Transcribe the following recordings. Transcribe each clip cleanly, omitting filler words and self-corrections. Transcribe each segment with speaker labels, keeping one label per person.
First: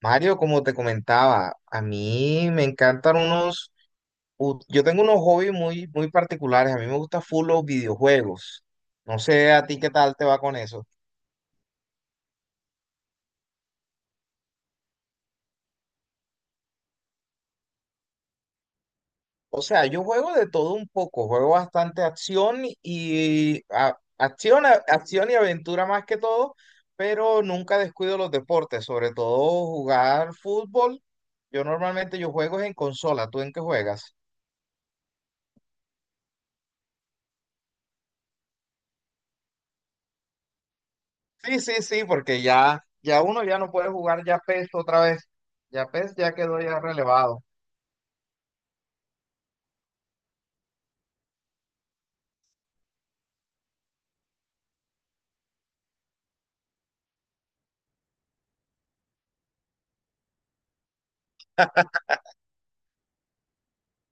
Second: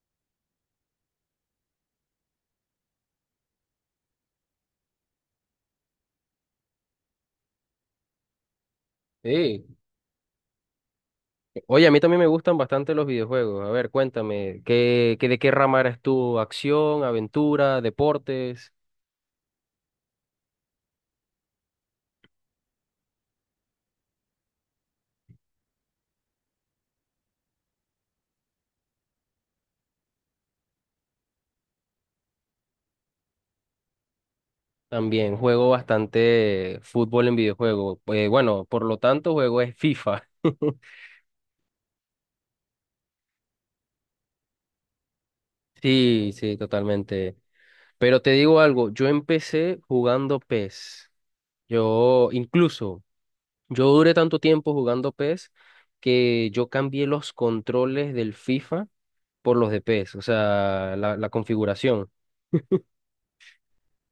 Speaker 1: Mario, como te comentaba, a mí me encantan yo tengo unos hobbies muy, muy particulares. A mí me gusta full los videojuegos. No sé
Speaker 2: Sí.
Speaker 1: a ti qué tal te va con eso.
Speaker 2: Oye, a mí también me gustan bastante los videojuegos. A ver, cuéntame, de qué rama eres tú? ¿Acción, aventura, deportes?
Speaker 1: O sea, yo juego de todo un poco, juego bastante acción y acción y aventura más que todo, pero nunca descuido los deportes, sobre todo jugar fútbol. Yo normalmente yo juego en consola, ¿tú en qué juegas?
Speaker 2: También juego bastante fútbol en videojuego. Bueno, por lo tanto, juego es FIFA.
Speaker 1: Sí, sí, sí, porque ya uno ya no puede jugar ya PES otra vez. Ya PES
Speaker 2: Sí,
Speaker 1: ya
Speaker 2: sí,
Speaker 1: quedó ya
Speaker 2: totalmente.
Speaker 1: relevado.
Speaker 2: Pero te digo algo, yo empecé jugando PES. Yo incluso, yo duré tanto tiempo jugando PES que yo cambié los controles del FIFA por los de PES, o sea, la configuración.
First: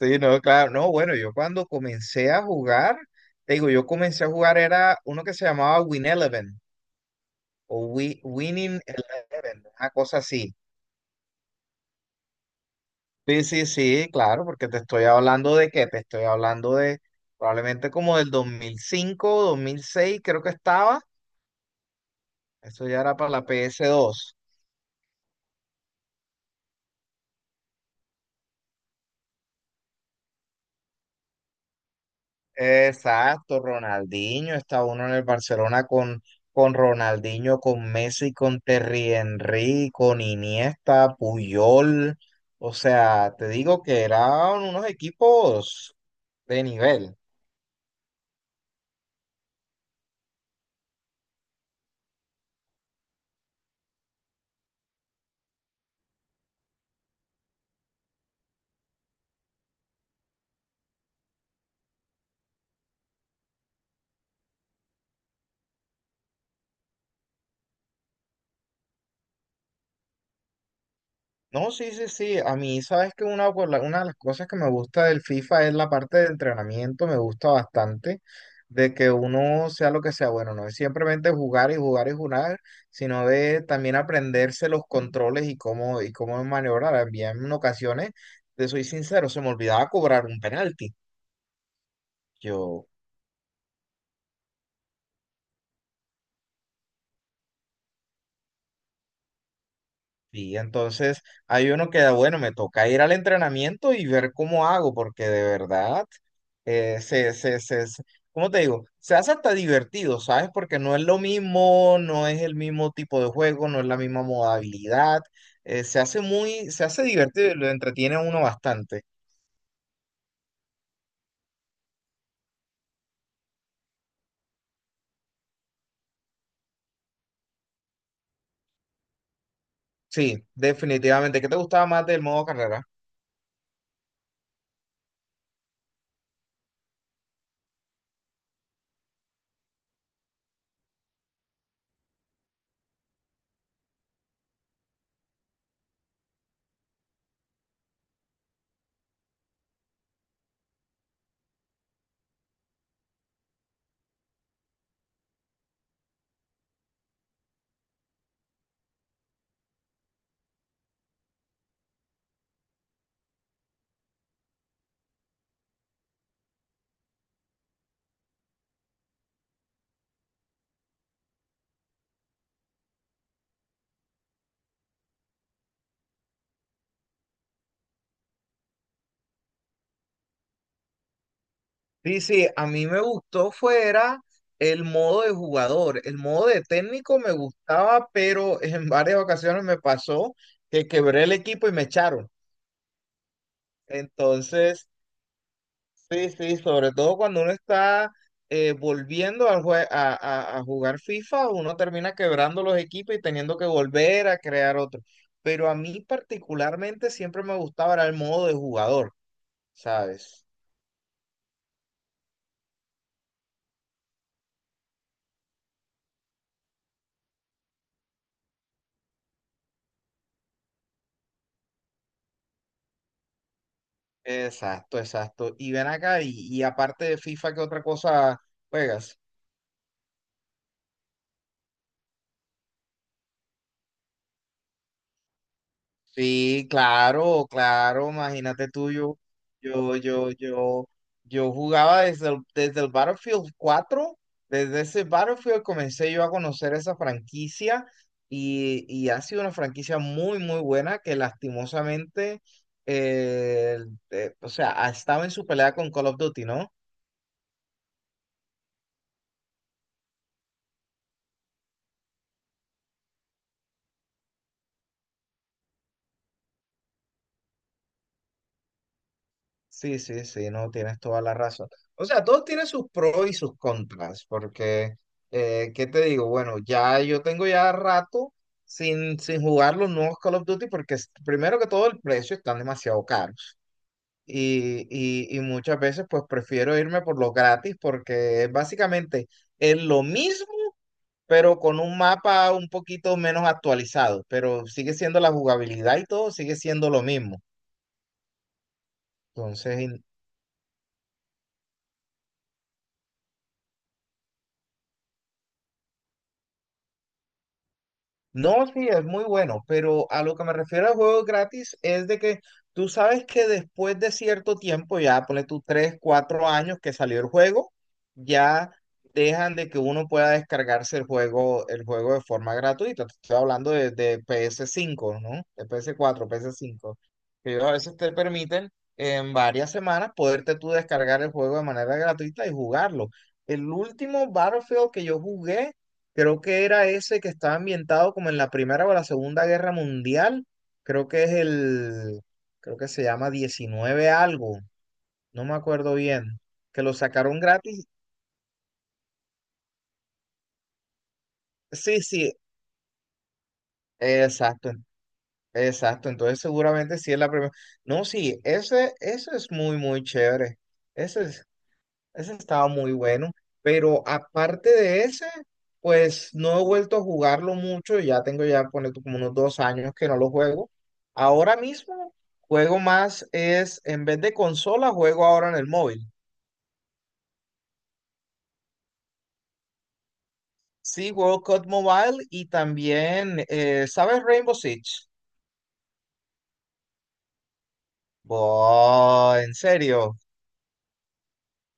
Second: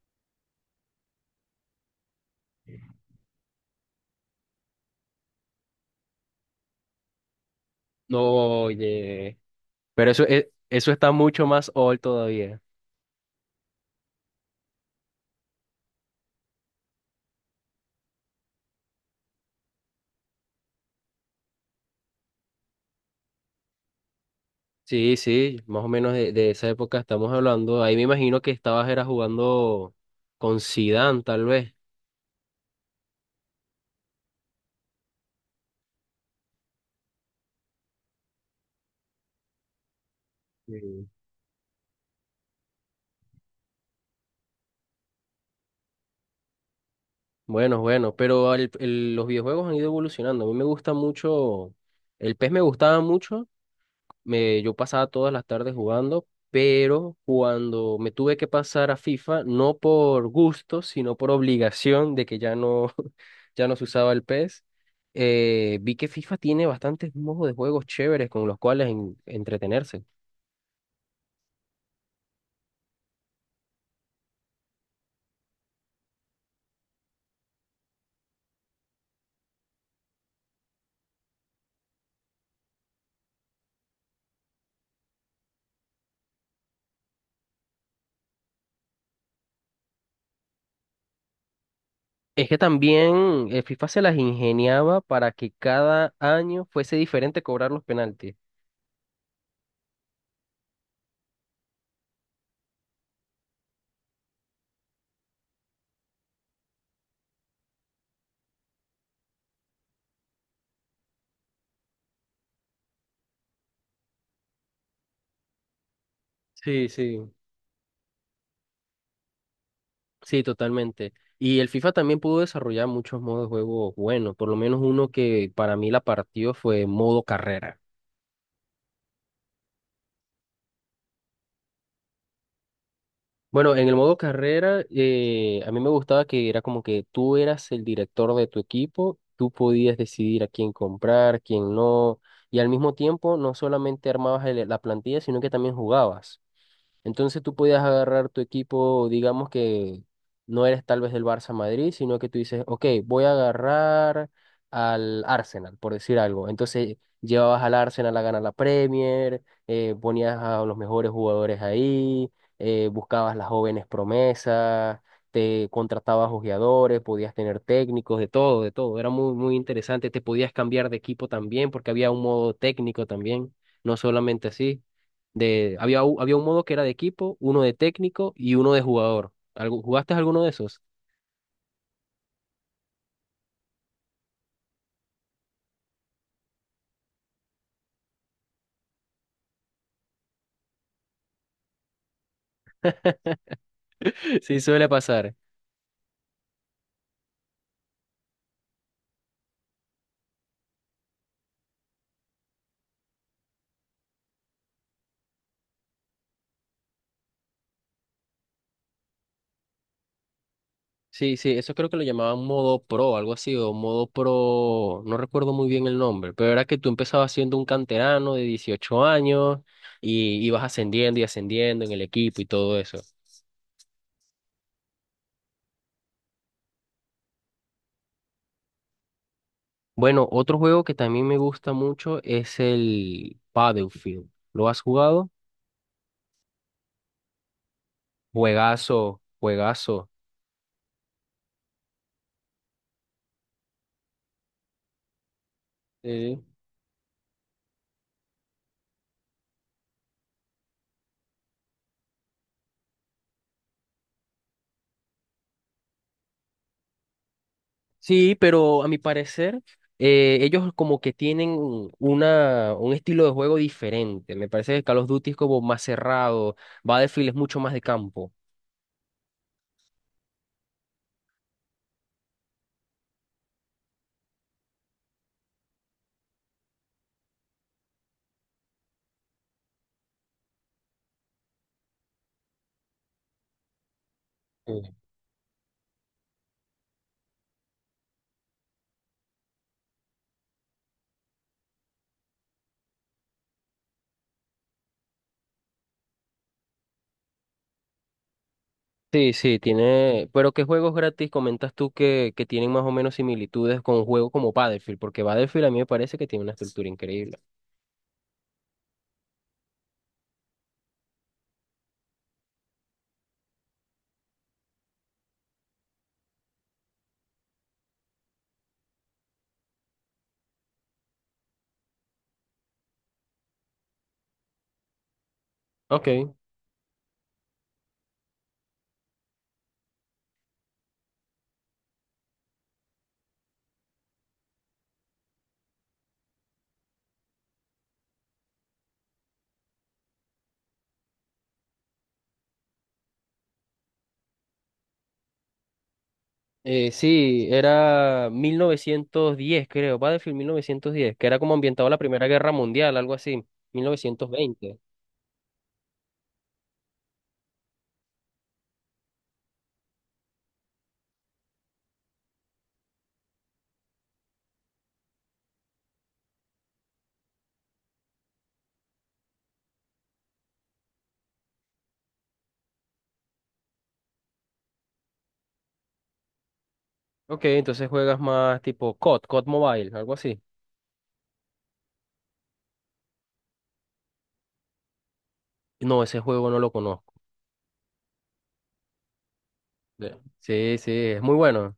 Speaker 1: Sí, no, claro, no, bueno, yo cuando comencé a jugar, te digo, yo comencé a jugar era uno que se llamaba Win Eleven o
Speaker 2: No,
Speaker 1: Winning
Speaker 2: oye,
Speaker 1: Eleven, una
Speaker 2: pero
Speaker 1: cosa
Speaker 2: eso,
Speaker 1: así.
Speaker 2: eso está mucho más old todavía.
Speaker 1: Sí, sí, sí, claro, porque te estoy hablando de qué, te estoy hablando de probablemente como del 2005, 2006, creo que estaba. Eso ya era para la PS2.
Speaker 2: Sí, sí, más o menos de esa época estamos hablando. Ahí me imagino que estabas era jugando con Zidane, tal vez.
Speaker 1: Exacto, Ronaldinho. Está uno en el Barcelona con Ronaldinho, con Messi, con Terry Henry, con
Speaker 2: Sí.
Speaker 1: Iniesta, Puyol. O sea, te digo que eran unos equipos de nivel.
Speaker 2: Bueno, pero los videojuegos han ido evolucionando. A mí me gusta mucho, el PES me gustaba mucho, yo pasaba todas las tardes jugando, pero cuando me tuve que pasar a FIFA, no por gusto, sino por obligación de que ya no, ya no se usaba el PES, vi que FIFA tiene bastantes modos de juegos chéveres con los cuales entretenerse.
Speaker 1: No, sí, sí, sí. A mí, sabes que una, una de las cosas que me gusta del FIFA es la parte de entrenamiento, me gusta bastante, de que uno sea lo que sea, bueno, no es simplemente jugar y jugar y jugar, sino de también aprenderse los controles y cómo maniobrar. Había en ocasiones, te soy sincero, se me olvidaba cobrar un penalti.
Speaker 2: Es que
Speaker 1: Yo,
Speaker 2: también FIFA se las ingeniaba para que cada año fuese diferente cobrar los penaltis.
Speaker 1: sí, entonces hay uno que, bueno, me toca ir al entrenamiento y ver cómo hago, porque de verdad, eh, se, se, se, se- ¿cómo te digo? Se hace hasta divertido, ¿sabes? Porque no es lo mismo, no es el mismo tipo de juego, no es la misma modalidad. Se hace muy, se
Speaker 2: Sí,
Speaker 1: hace
Speaker 2: sí.
Speaker 1: divertido y lo entretiene a uno bastante.
Speaker 2: Sí, totalmente. Y el FIFA también pudo desarrollar muchos modos de juego buenos, por lo menos uno que para mí la partió fue modo carrera.
Speaker 1: Sí, definitivamente. ¿Qué te gustaba más del modo carrera?
Speaker 2: Bueno, en el modo carrera, a mí me gustaba que era como que tú eras el director de tu equipo, tú podías decidir a quién comprar, quién no, y al mismo tiempo no solamente armabas la plantilla, sino que también jugabas. Entonces tú podías agarrar tu equipo, digamos que no eres tal vez del Barça Madrid, sino que tú dices, ok, voy a agarrar al Arsenal, por decir algo. Entonces llevabas al Arsenal a ganar la Premier, ponías a los mejores jugadores ahí, buscabas las jóvenes promesas, te contratabas ojeadores, podías tener técnicos, de todo, de todo. Era muy, muy interesante. Te podías cambiar de equipo también, porque había un modo técnico también, no solamente así. Había, había un modo que era de equipo, uno de técnico y uno de jugador. ¿Jugaste alguno de esos?
Speaker 1: Sí, sí, a mí me gustó fuera el modo de jugador. El modo de técnico me gustaba, pero en varias ocasiones me pasó que quebré el equipo y me echaron.
Speaker 2: Sí, suele
Speaker 1: Entonces,
Speaker 2: pasar.
Speaker 1: sí, sí, sobre todo cuando uno está volviendo al a jugar FIFA, uno termina quebrando los equipos y teniendo que volver a crear otro. Pero a mí particularmente siempre me gustaba era el modo de jugador, ¿sabes?
Speaker 2: Sí, sí, eso creo que lo llamaban modo pro, algo así, o modo pro, no recuerdo muy bien el nombre, pero era que tú empezabas siendo un canterano de 18 años y ibas ascendiendo y ascendiendo en el equipo y todo eso.
Speaker 1: Exacto, exacto. Y ven acá, y aparte de FIFA, ¿qué otra cosa juegas?
Speaker 2: Bueno, otro juego que también me gusta mucho es el Battlefield. ¿Lo has jugado?
Speaker 1: Sí, claro, claro, imagínate tú,
Speaker 2: Juegazo,
Speaker 1: yo,
Speaker 2: juegazo.
Speaker 1: yo, yo, yo jugaba desde el Battlefield 4. Desde ese Battlefield comencé yo a conocer esa franquicia y, ha sido una franquicia muy, muy buena que lastimosamente, eh, o sea, ha estado en su pelea con Call of Duty, ¿no?
Speaker 2: Sí, pero a mi parecer, ellos como que tienen un estilo de juego diferente. Me parece que Call of Duty es como más cerrado, Battlefield es mucho más de campo.
Speaker 1: Sí, sí, sí, no, tienes toda la razón. O sea, todos tienen sus pros y sus contras, porque, ¿qué te digo? Bueno, ya yo tengo ya rato sin jugar los nuevos Call of Duty, porque primero que todo el precio están demasiado caros.
Speaker 2: Sí.
Speaker 1: Y muchas veces pues prefiero irme por los gratis, porque es básicamente es lo mismo, pero con un mapa un poquito menos actualizado, pero sigue siendo la jugabilidad y todo, sigue siendo lo mismo.
Speaker 2: Sí, sí,
Speaker 1: Entonces,
Speaker 2: tiene. Pero ¿qué juegos gratis comentas tú que tienen más o menos similitudes con juegos como Battlefield? Porque Battlefield a mí me parece que tiene una estructura increíble.
Speaker 1: no, sí, es muy bueno, pero a lo que me refiero al juego gratis es de que tú sabes que después de cierto tiempo, ya ponle tú 3, 4 años que salió el juego, ya dejan de que uno pueda descargarse el juego, de forma gratuita. Te estoy hablando de PS5, ¿no? De PS4,
Speaker 2: Ok.
Speaker 1: PS5. Que ellos a veces te permiten en varias semanas poderte tú descargar el juego de manera gratuita y jugarlo. El último Battlefield que yo jugué creo que era ese que estaba ambientado como en la Primera o la Segunda Guerra Mundial. Creo que es el, creo que se llama 19 algo, no me acuerdo bien. Que lo sacaron
Speaker 2: Sí,
Speaker 1: gratis.
Speaker 2: era 1910 creo. Battlefield 1910, que era como ambientado a la
Speaker 1: Sí,
Speaker 2: Primera
Speaker 1: sí,
Speaker 2: Guerra Mundial, algo así. mil novecientos
Speaker 1: exacto,
Speaker 2: veinte.
Speaker 1: exacto. Entonces seguramente sí es la primera. No, sí, ese, eso es muy, muy chévere. Ese Ese estaba muy bueno, pero aparte de ese, pues no he vuelto a jugarlo mucho, ya tengo ya ponle tú, como unos 2 años que no lo juego. Ahora mismo juego más es, en vez de consola, juego ahora en el móvil.
Speaker 2: Ok, entonces juegas más tipo COD, COD Mobile, algo así.
Speaker 1: Sí, World Cup Mobile y también, ¿sabes Rainbow Six?
Speaker 2: No, ese juego no lo conozco.
Speaker 1: Boh, en
Speaker 2: De-
Speaker 1: serio.
Speaker 2: sí, sí, es muy bueno.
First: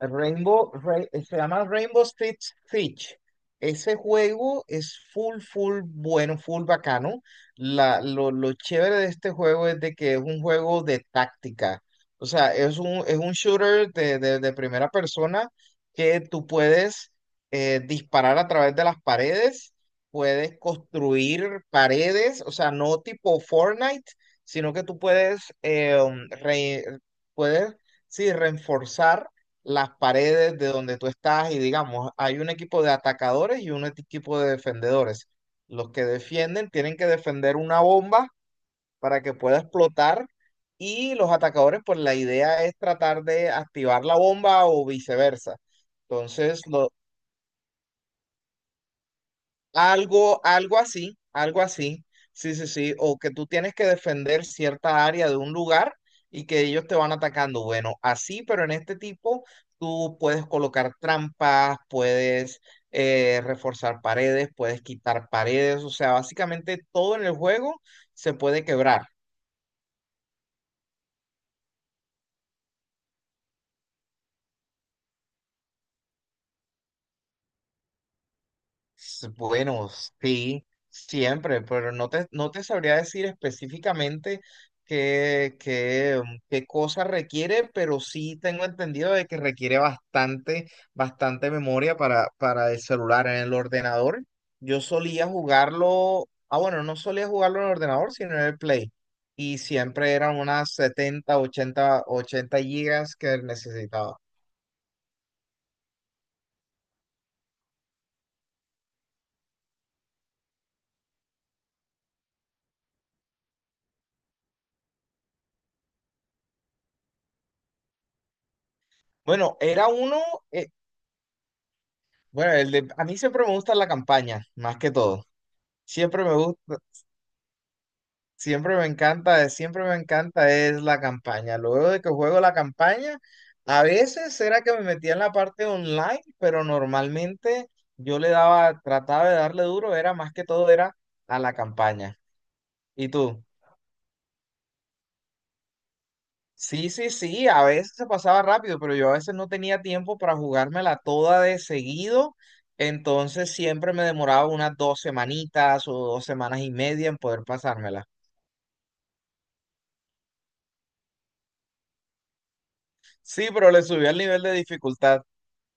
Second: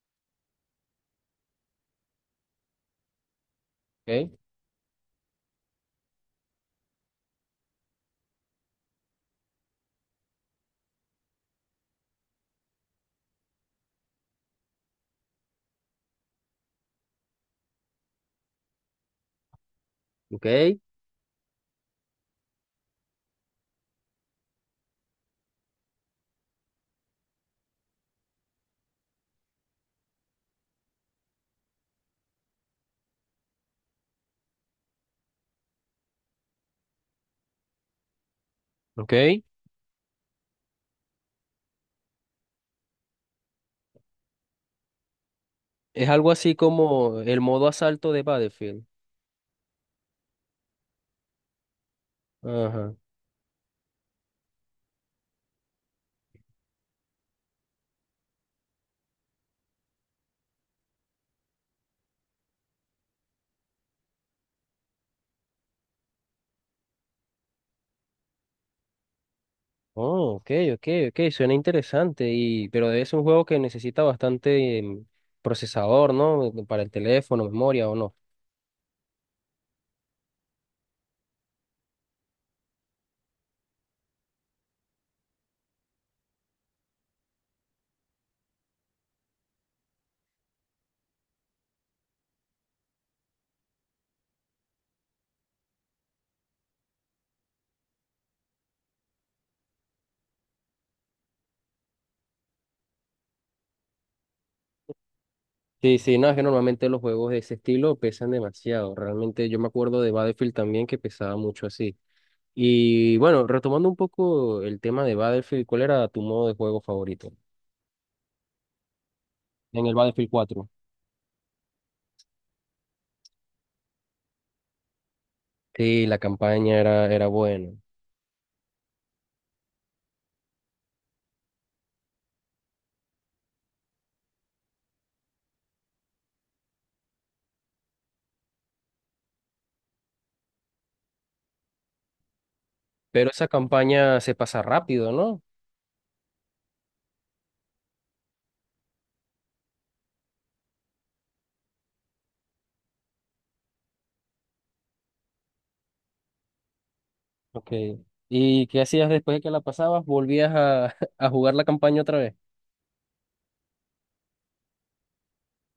Speaker 1: Se llama Rainbow Six Siege. Ese
Speaker 2: Ok,
Speaker 1: juego es full, full bueno, full bacano. Lo chévere de este juego es de que es un juego de táctica. O sea, es un shooter de primera persona que tú puedes disparar a través de las paredes, puedes
Speaker 2: ok,
Speaker 1: construir paredes. O sea, no tipo Fortnite, sino que tú puedes, puedes, sí, reforzar las paredes de donde tú estás. Y digamos, hay un equipo de atacadores y un equipo de defendedores. Los que defienden tienen que defender una bomba para que
Speaker 2: ok.
Speaker 1: pueda explotar, y los atacadores, pues la idea es tratar de activar la bomba o viceversa.
Speaker 2: Es algo así
Speaker 1: Entonces, lo
Speaker 2: como el modo asalto de Battlefield.
Speaker 1: algo, algo así, algo así. Sí, sí,
Speaker 2: Ajá.
Speaker 1: sí. O que tú tienes que defender cierta área de un lugar y que ellos te van atacando. Bueno, así, pero en este tipo tú puedes colocar trampas, puedes reforzar paredes, puedes quitar paredes. O sea, básicamente todo en el juego se puede quebrar.
Speaker 2: Oh, ok, ok, ok, suena interesante. Y, pero es un juego que necesita bastante procesador, ¿no? Para el teléfono, memoria o no.
Speaker 1: Bueno, sí, siempre, pero no te sabría decir específicamente qué cosa requiere, pero sí tengo entendido de que requiere bastante, bastante memoria para el celular. En el ordenador, yo solía jugarlo, ah, bueno, no solía jugarlo en el ordenador, sino en el Play. Y siempre eran unas 70, 80 gigas que necesitaba.
Speaker 2: Sí, sí, no, es que normalmente los juegos de ese estilo pesan demasiado. Realmente yo me acuerdo de Battlefield también que pesaba mucho así. Y bueno, retomando un poco el tema de Battlefield, ¿cuál era tu modo de juego favorito?
Speaker 1: Bueno,
Speaker 2: En
Speaker 1: era
Speaker 2: el
Speaker 1: uno,
Speaker 2: Battlefield
Speaker 1: eh,
Speaker 2: 4.
Speaker 1: bueno, el de, a mí siempre me gusta la campaña, más que todo.
Speaker 2: Sí, la
Speaker 1: Siempre me
Speaker 2: campaña
Speaker 1: gusta,
Speaker 2: era, era buena,
Speaker 1: siempre me encanta es la campaña. Luego de que juego la campaña, a veces era que me metía en la parte online, pero normalmente yo le daba, trataba de darle duro, era más que todo era a la campaña. ¿Y
Speaker 2: pero
Speaker 1: tú?
Speaker 2: esa campaña se pasa rápido, ¿no?
Speaker 1: Sí, sí, sí, a veces se pasaba rápido, pero yo a veces no tenía tiempo para jugármela toda de seguido, entonces siempre me demoraba unas dos semanitas o 2 semanas y media en poder
Speaker 2: Ok.
Speaker 1: pasármela.
Speaker 2: ¿Y qué hacías después de que la pasabas? ¿Volvías a, a jugar la campaña otra vez?
Speaker 1: Sí, pero le subí el nivel de dificultad.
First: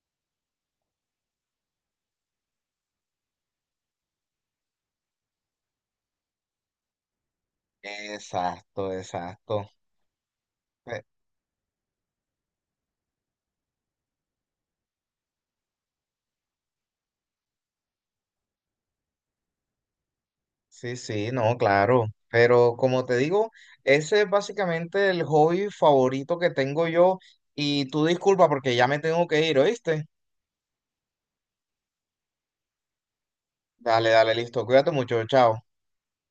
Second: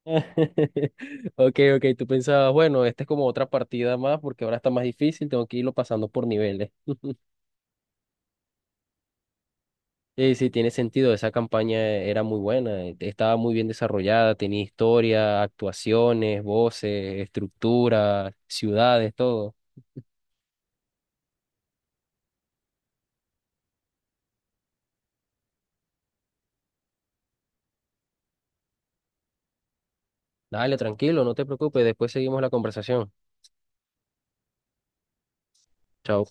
Speaker 2: Ok, ok, tú pensabas, bueno, esta es como otra partida más porque ahora está más difícil, tengo que irlo pasando por niveles.
Speaker 1: Exacto, exacto.
Speaker 2: Sí, sí, tiene
Speaker 1: Eh,
Speaker 2: sentido. Esa campaña era muy buena, estaba muy bien desarrollada, tenía historia, actuaciones, voces, estructura, ciudades, todo.
Speaker 1: sí, sí, no, claro. Pero como te digo, ese es básicamente el hobby favorito que tengo yo y tú disculpa porque ya me tengo que ir, ¿oíste?
Speaker 2: Dale, tranquilo, no te preocupes, después seguimos la conversación.
Speaker 1: Dale, dale, listo, cuídate mucho, chao.
Speaker 2: Chao.